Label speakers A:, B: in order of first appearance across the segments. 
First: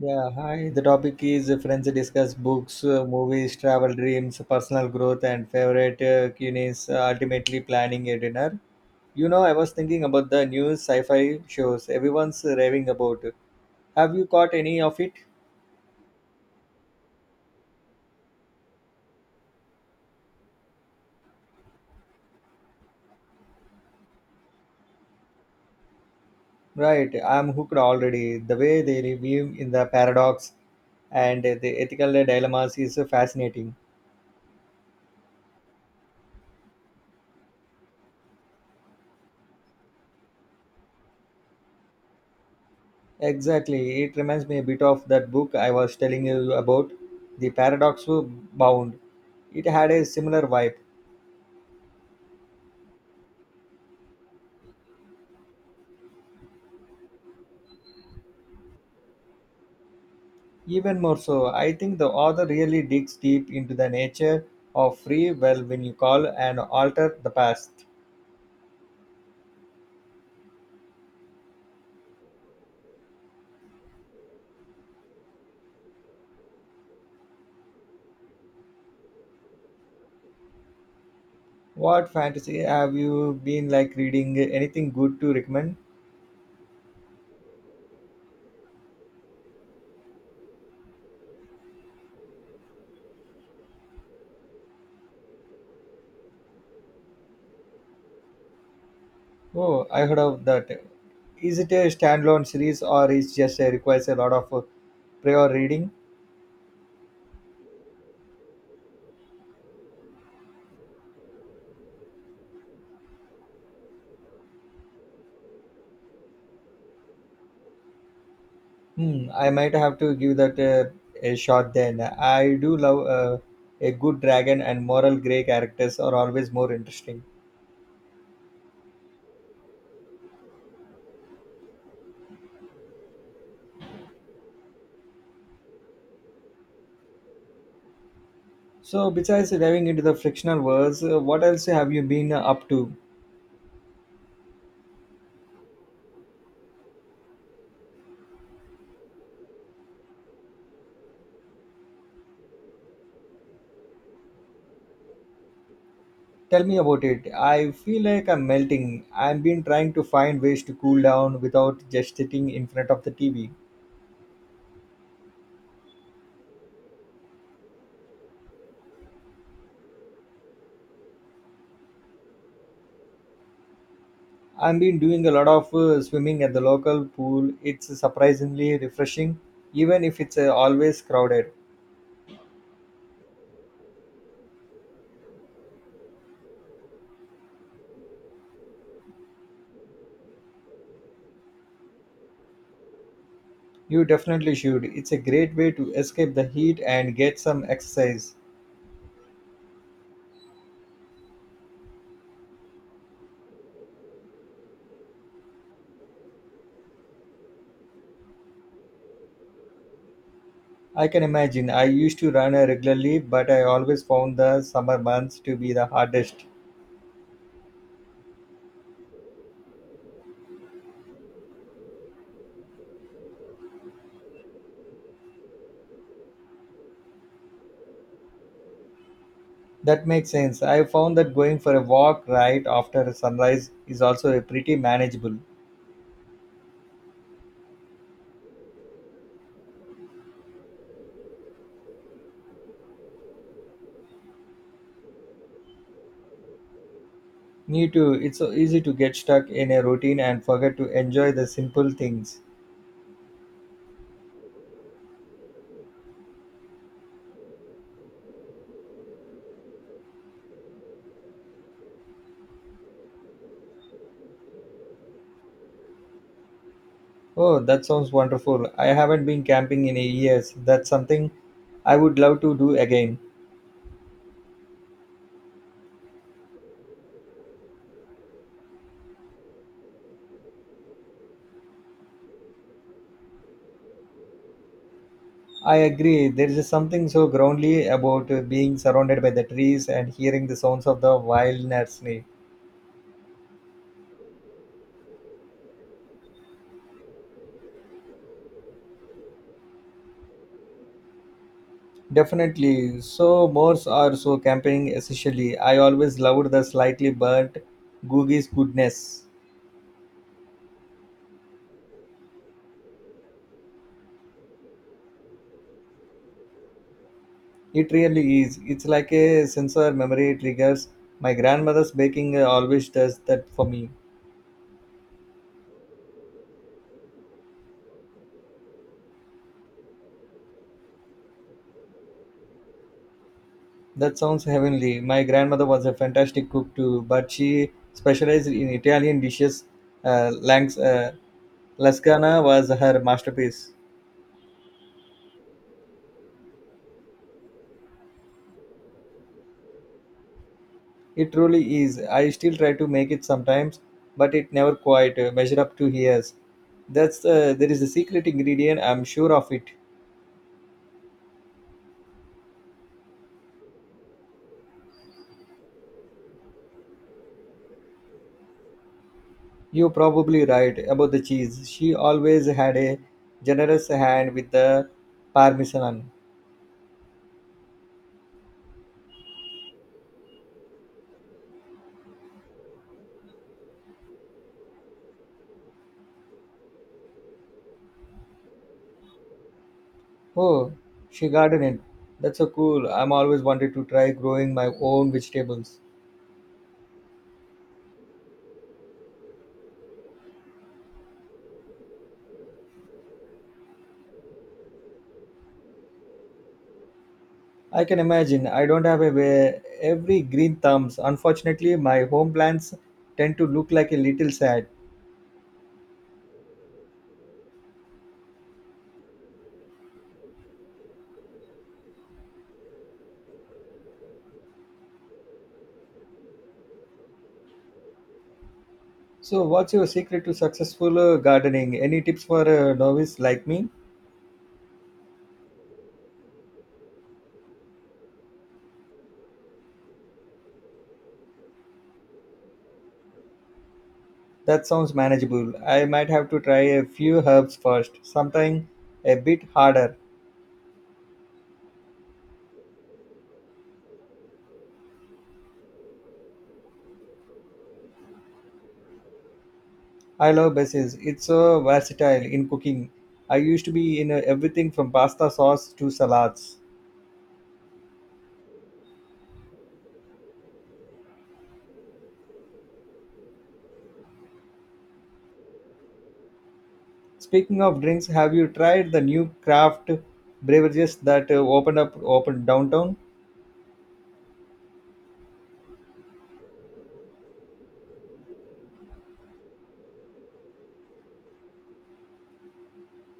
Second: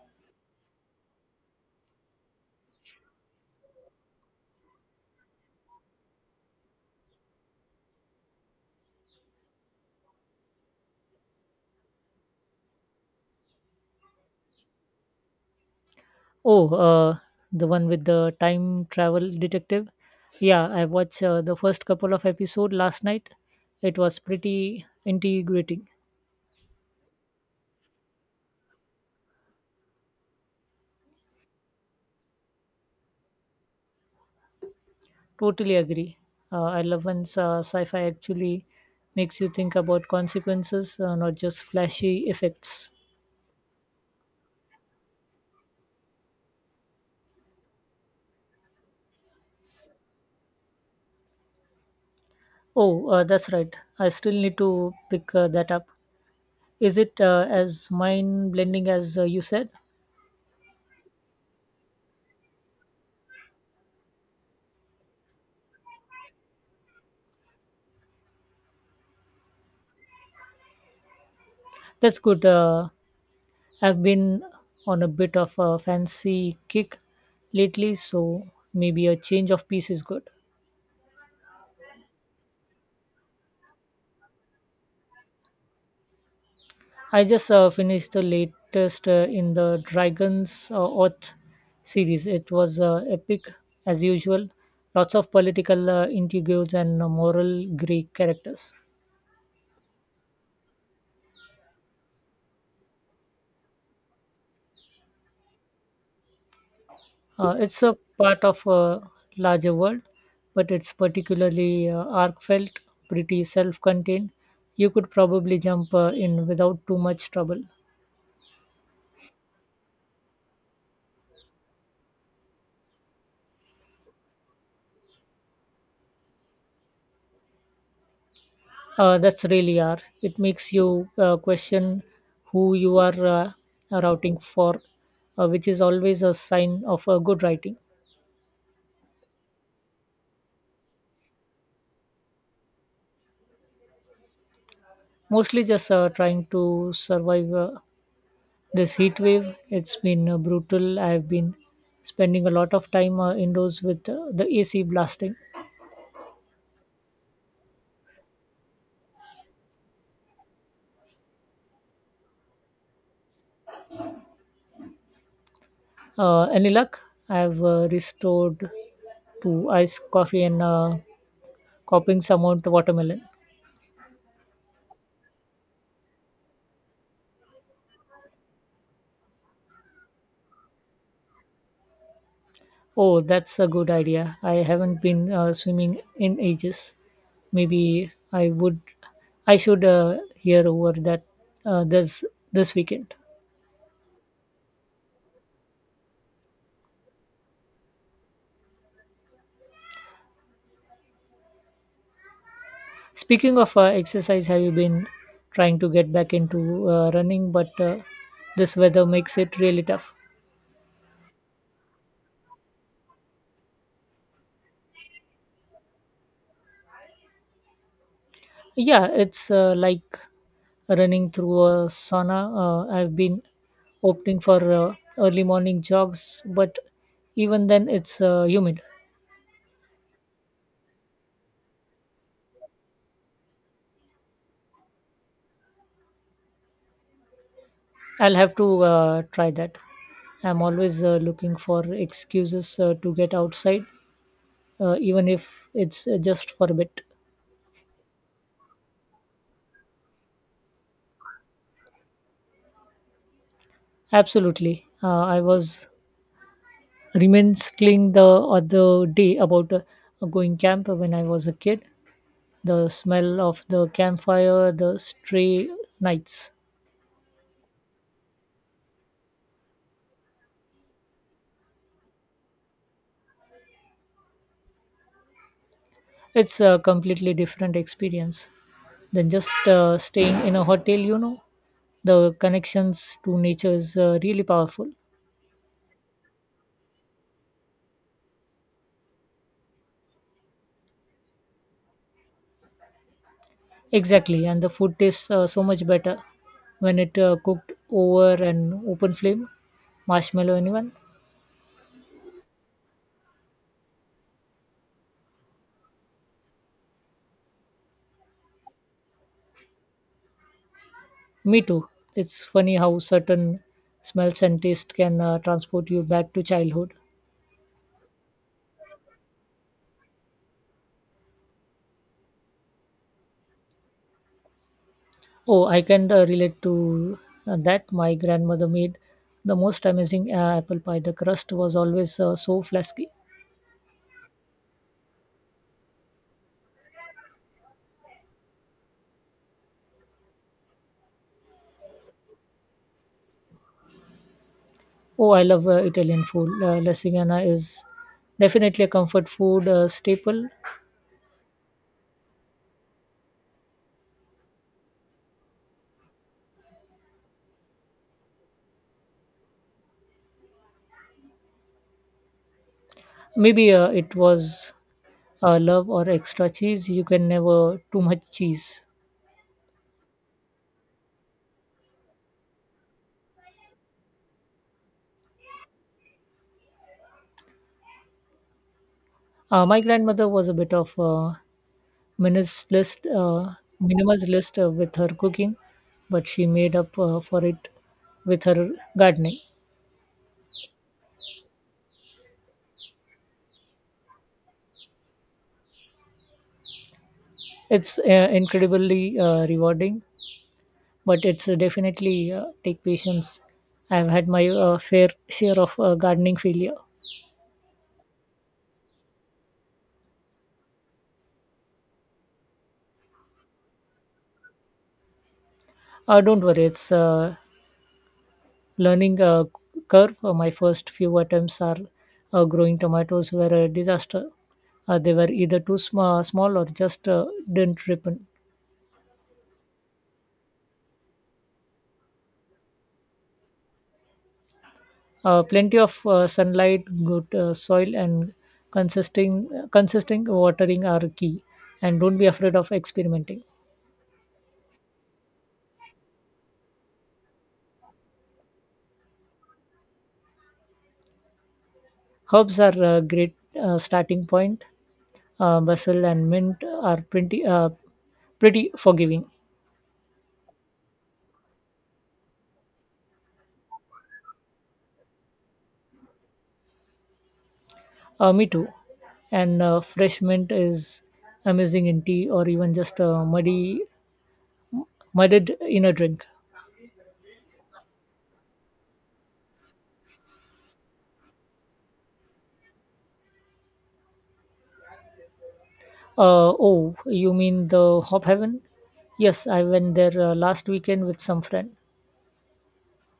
A: Yeah, hi. The topic is friends discuss books, movies, travel dreams, personal growth, and favorite cuisines. Ultimately, planning a dinner. You know, I was thinking about the new sci-fi shows everyone's raving about. Have you caught any of it?
B: Oh, uh, the one with the time travel detective. Yeah, I watched the first couple of episode last night. It was pretty integrating.
A: Right, I'm hooked already. The way they review in the paradox and the ethical dilemmas is fascinating.
B: Totally agree. I love when sci-fi actually makes you think about consequences, not just flashy effects.
A: Exactly. It reminds me a bit of that book I was telling you about, The Paradox Bound. It had a similar vibe.
B: Oh, that's right. I still need to pick that up. Is it as mind-blending as you said?
A: Even more so, I think the author really digs deep into the nature of free will when you call and alter the past.
B: That's good. I've been on a bit of a fancy kick lately, so maybe a change of pace is good.
A: What fantasy have you been like reading? Anything good to recommend?
B: I just finished the latest in the Dragons Oath series. It was epic as usual. Lots of political intrigues and moral Greek characters.
A: Oh, I heard of that. Is it a standalone series or is just requires a lot of prior reading?
B: It's a part of a larger world, but it's particularly arc felt, pretty self contained. You could probably jump in without too much trouble.
A: Hmm, I might have to give that a shot then. I do love a good dragon, and moral gray characters are always more interesting.
B: That's really R. It makes you question who you are routing for, which is always a sign of good writing.
A: So, besides diving into the frictional worlds, what else have you been up to?
B: Mostly just trying to survive this heat wave. It's been brutal. I've been spending a lot of time indoors with the AC blasting.
A: Tell me about it. I feel like I'm melting. I've been trying to find ways to cool down without just sitting in front of the TV.
B: Any luck? I've restored to iced coffee and copying some out watermelon.
A: I've been doing a lot of swimming at the local pool. It's surprisingly refreshing, even if it's always crowded.
B: Oh, that's a good idea. I haven't been swimming in ages. Maybe I would, I should hear over that uh, this this weekend.
A: You definitely should. It's a great way to escape the heat and get some exercise.
B: Speaking of exercise, have you been trying to get back into running? But this weather makes it really tough.
A: I can imagine. I used to run regularly, but I always found the summer months to be the hardest.
B: Yeah, it's like running through a sauna. I've been opting for early morning jogs, but even then it's humid.
A: That makes sense. I found that going for a walk right after sunrise is also a pretty manageable.
B: I'll have to try that. I'm always looking for excuses to get outside, even if it's just for a bit.
A: Me too. It's so easy to get stuck in a routine and forget to enjoy the simple things.
B: Absolutely. I was reminiscing the other day about going camp when I was a kid. The smell of the campfire, the stray nights.
A: Oh, that sounds wonderful. I haven't been camping in years. That's something I would love to do again.
B: It's a completely different experience than just staying in a hotel, you know. The connections to nature is really powerful.
A: I agree. There is something so groundly about being surrounded by the trees and hearing the sounds of the wilderness.
B: Exactly, and the food tastes so much better when it cooked over an open flame. Marshmallow, anyone?
A: Definitely. So moors are so camping essentially. I always loved the slightly burnt Googie's goodness.
B: Me too. It's funny how certain smells and taste can transport you back to childhood.
A: It really is. It's like a sensor memory triggers. My grandmother's baking always does that for me.
B: Oh, I can relate to that. My grandmother made the most amazing apple pie. The crust was always so flasky.
A: That sounds heavenly. My grandmother was a fantastic cook too, but she specialized in Italian dishes, uh, langs, uh, Lasagna was her masterpiece.
B: Oh, I love Italian food. Lasagna is definitely a comfort food staple.
A: It truly is. I still try to make it sometimes, but it never quite measure up to hers. That's there is a secret ingredient. I'm sure of it.
B: Maybe it was love or extra cheese. You can never too much cheese.
A: You're probably right about the cheese. She always had a generous hand with the parmesan.
B: My grandmother was a bit of a minimalist, uh, minimalist with her cooking, but she made up for it with her gardening.
A: Oh, she gardened. That's so cool. I'm always wanted to try growing my own vegetables.
B: It's incredibly rewarding, but it's definitely take patience. I've had my fair share of gardening failure.
A: I can imagine. I don't have a way, every green thumbs. Unfortunately, my home plants tend to look like a little sad.
B: Don't worry, it's a learning curve. My first few attempts are growing tomatoes were a disaster. They were either small or just didn't ripen.
A: So, what's your secret to successful gardening? Any tips for a novice like me?
B: Plenty of sunlight, good soil, and consisting consistent watering are key. And don't be afraid of experimenting.
A: That sounds manageable. I might have to try a few herbs first, sometime a bit harder.
B: Herbs are a great starting point. Basil and mint are pretty forgiving.
A: I love basil. It's so versatile in cooking. I used to be in everything from pasta sauce to salads.
B: Me too. And fresh mint is amazing in tea or even just mudded in a drink.
A: Speaking of drinks, have you tried the new craft beverages that opened downtown?
B: Oh, you mean the Hop Heaven? Yes, I went there last weekend with some friend.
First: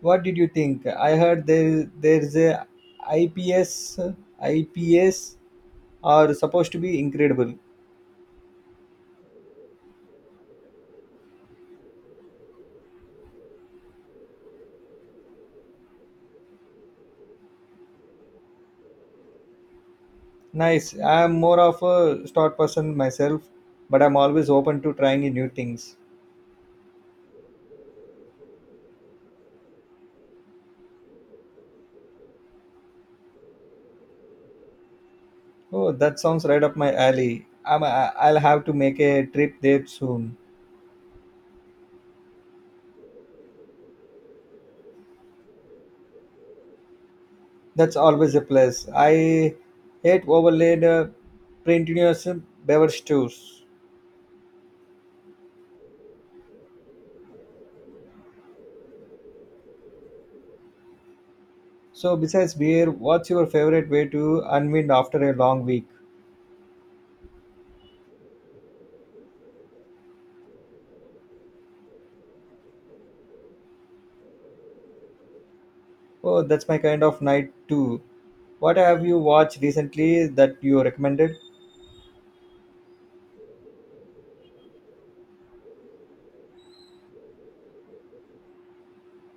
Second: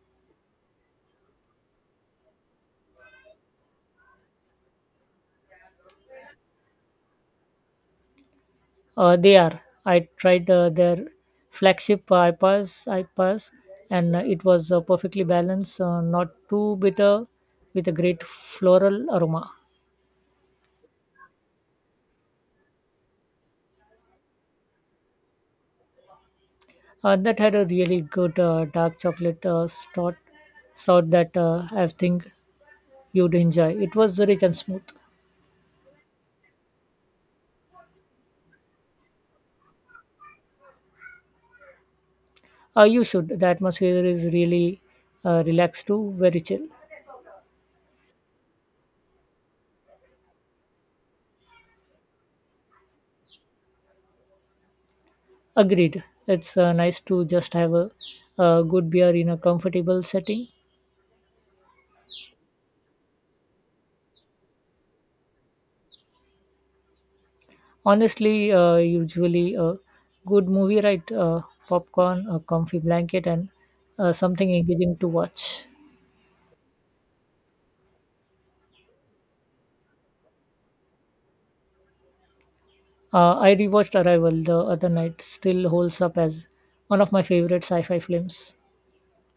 A: What did you think? I heard there's a IPS IPS, are supposed to be incredible.
B: They are. I tried their flagship IPAs, and it was perfectly balanced, not too bitter, with a great floral aroma.
A: Nice. I'm more of a stout person myself, but I'm always open to trying new things.
B: That had a really good dark chocolate stout that I think you'd enjoy. It was rich and smooth.
A: Oh, that sounds right up my alley. I'll have to make a trip there soon.
B: You should. The atmosphere is really relaxed too, very chill.
A: That's always a plus. I hate overlaid printous beverage tours.
B: Agreed. It's nice to just have a good beer in a comfortable setting.
A: So, besides beer, what's your favorite way to unwind after a long week?
B: Honestly, usually a good movie, right? Popcorn, a comfy blanket, and something engaging to watch.
A: Oh, that's my kind of night too. What have you watched recently that you recommended?
B: I rewatched Arrival the other night. Still holds up as one of my favorite sci-fi films.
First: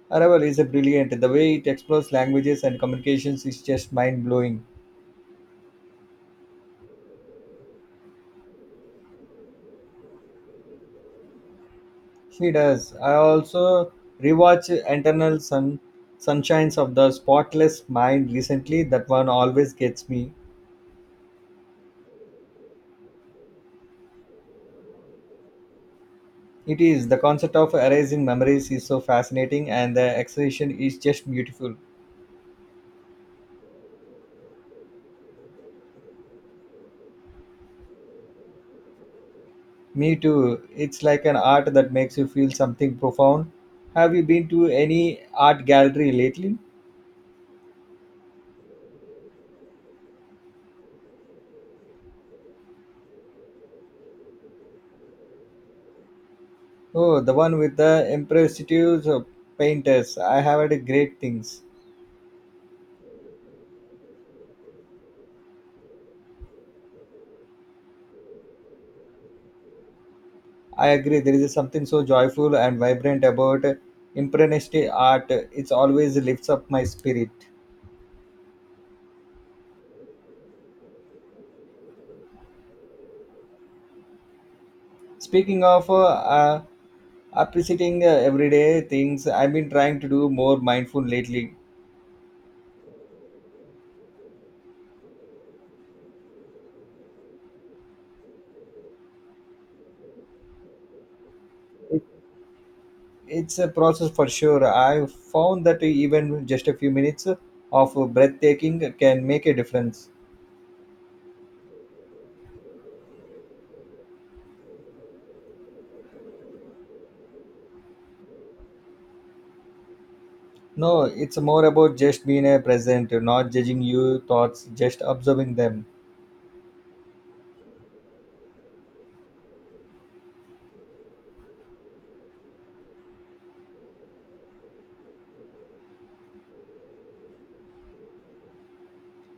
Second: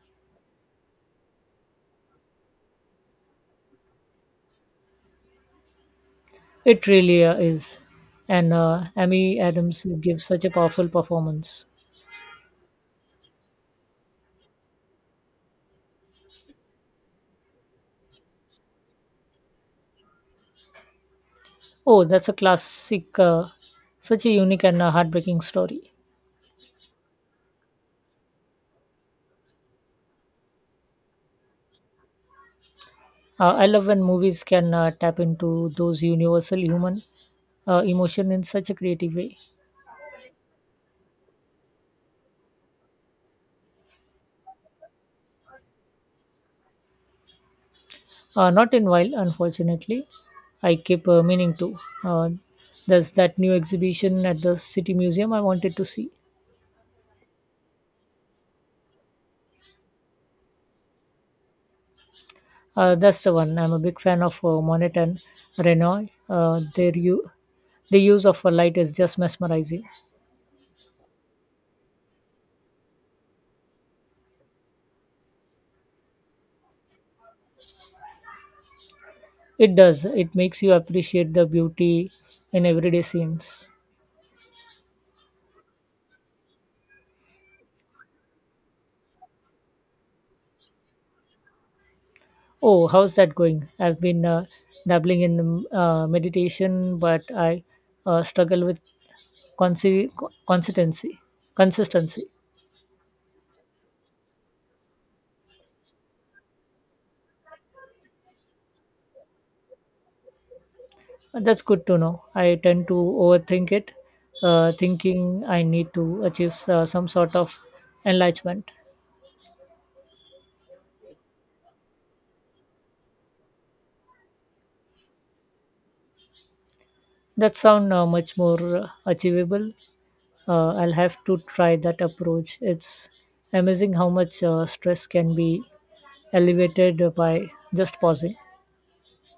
A: Arrival is a brilliant. The way it explores languages and communications is just mind blowing.
B: It really is. And Amy Adams gives such a powerful performance.
A: She does. I also rewatch Sunshines of the Spotless Mind recently. That one always gets me.
B: Oh, that's a classic, such a unique and heartbreaking story.
A: It is. The concept of erasing memories is so fascinating, and the exhibition is just beautiful.
B: I love when movies can tap into those universal human emotion in such a creative way.
A: Me too. It's like an art that makes you feel something profound. Have you been to any art gallery lately?
B: Not in while, unfortunately. I keep meaning to. Uh, there's that new exhibition at the City Museum I wanted to see.
A: Oh, the one with the impressive painters. I have heard great things.
B: That's the one. I'm a big fan of Monet and Renoir. Their the use of a light is just mesmerizing.
A: I agree. There is something so joyful and vibrant about impressionist art. It always lifts up my spirit.
B: It does. It makes you appreciate the beauty in everyday scenes.
A: Speaking of uh, appreciating everyday things, I've been trying to do more mindful lately.
B: Oh, how's that going? I've been dabbling in meditation, but I struggle with consi- consistency.
A: It,
B: Consistency.
A: it's a process for sure. I found that even just a few minutes of breathtaking can make a difference.
B: That's good to know. I tend to overthink it, thinking I need to achieve some sort of enlightenment.
A: No, it's more about just being a present, not judging your thoughts, just observing them.
B: That sounds much more achievable. I'll have to try that approach. It's amazing how much stress can be alleviated by just pausing.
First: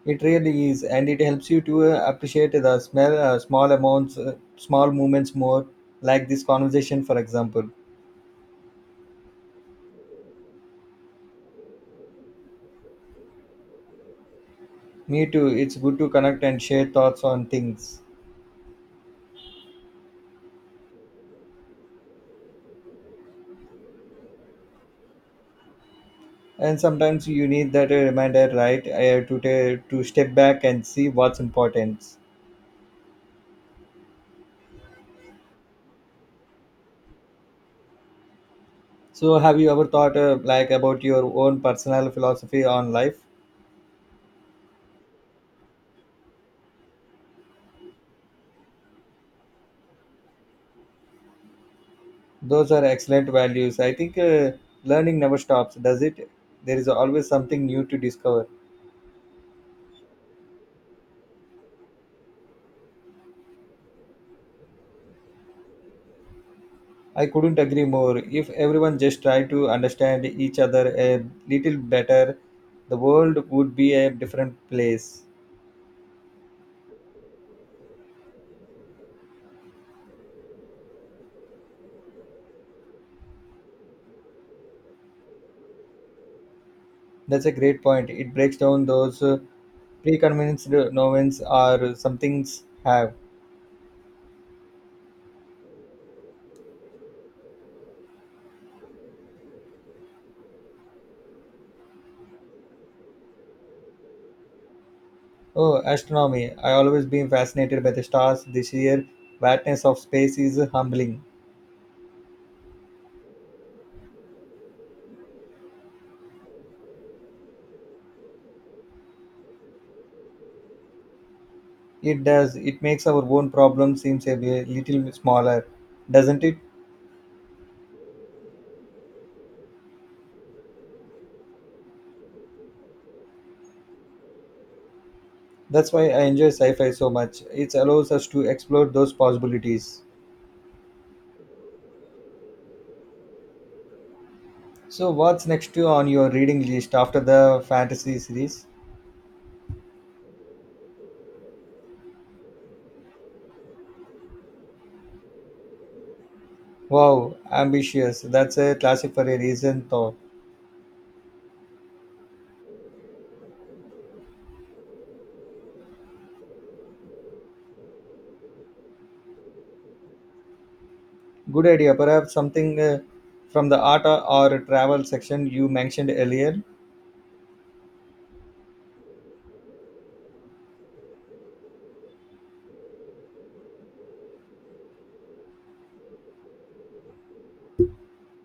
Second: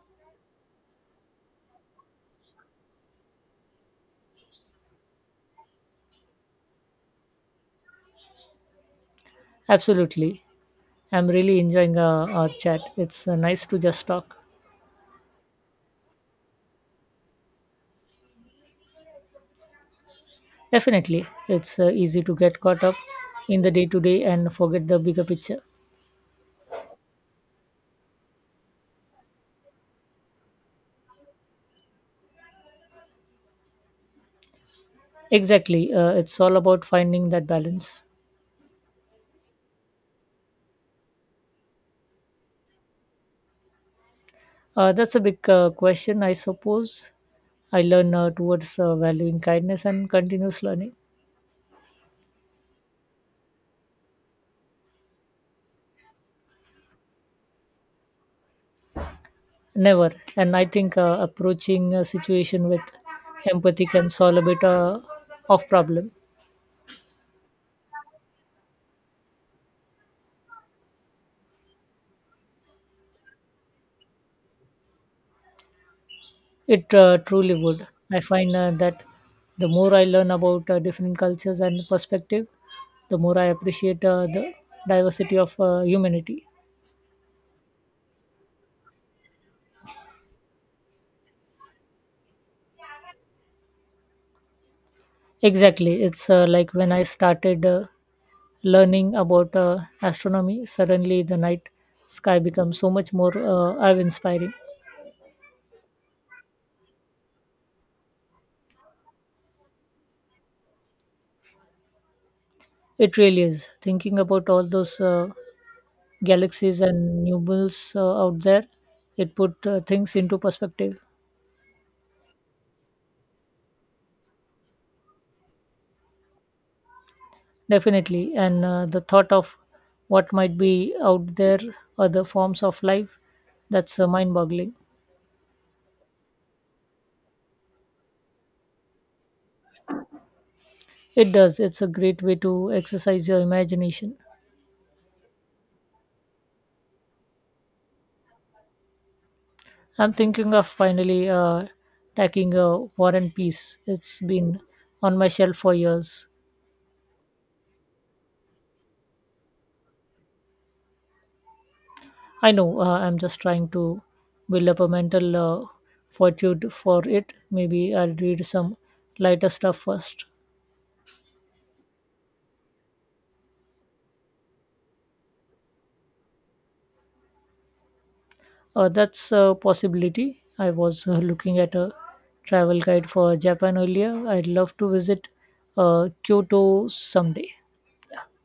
A: It really is, and it helps you to appreciate the small amounts, small moments more, like this conversation, for example.
B: Absolutely. I'm really enjoying our chat. It's nice to just talk.
A: Me too. It's good to connect and share thoughts on things.
B: Definitely. It's easy to get caught up in the day to day and forget the bigger picture.
A: And sometimes you need that reminder, right? I have to to step back and see what's important.
B: Exactly. It's all about finding that balance.
A: So, have you ever thought like about your own personal philosophy on life?
B: That's a big question, I suppose. I learn towards valuing kindness and continuous learning.
A: Those are excellent values. I think learning never stops, does it? There is always something new to discover.
B: Never. And I think approaching a situation with empathy can solve a bit of problem.
A: I couldn't agree more. If everyone just tried to understand each other a little better, the world would be a different place.
B: It truly would. I find that the more I learn about different cultures and perspective, the more I appreciate the diversity of humanity.
A: That's a great point. It breaks down those preconceived notions or some things have.
B: Exactly. It's like when I started learning about astronomy, suddenly the night sky becomes so much more awe inspiring.
A: Oh, astronomy. I always been fascinated by the stars. The sheer vastness of space is humbling.
B: It really is. Thinking about all those galaxies and nubbles out there it put things into perspective.
A: It does. It makes our own problem seems little smaller, doesn't it?
B: Definitely, and the thought of what might be out there, other forms of life, that's mind boggling.
A: That's why I enjoy sci-fi so much. It allows us to explore those possibilities.
B: It does. It's a great way to exercise your imagination.
A: So, what's next to on your reading list after the fantasy series?
B: I'm thinking of finally tackling a war and peace. It's been on my shelf for years.
A: Wow, ambitious. That's a classic for a reason, though.
B: I know. I'm just trying to build up a mental fortitude for it. Maybe I'll read some lighter stuff first.
A: Good idea. Perhaps something from the art or travel section you mentioned earlier.
B: That's a possibility. I was looking at a travel guide for Japan earlier. I'd love to visit Kyoto someday.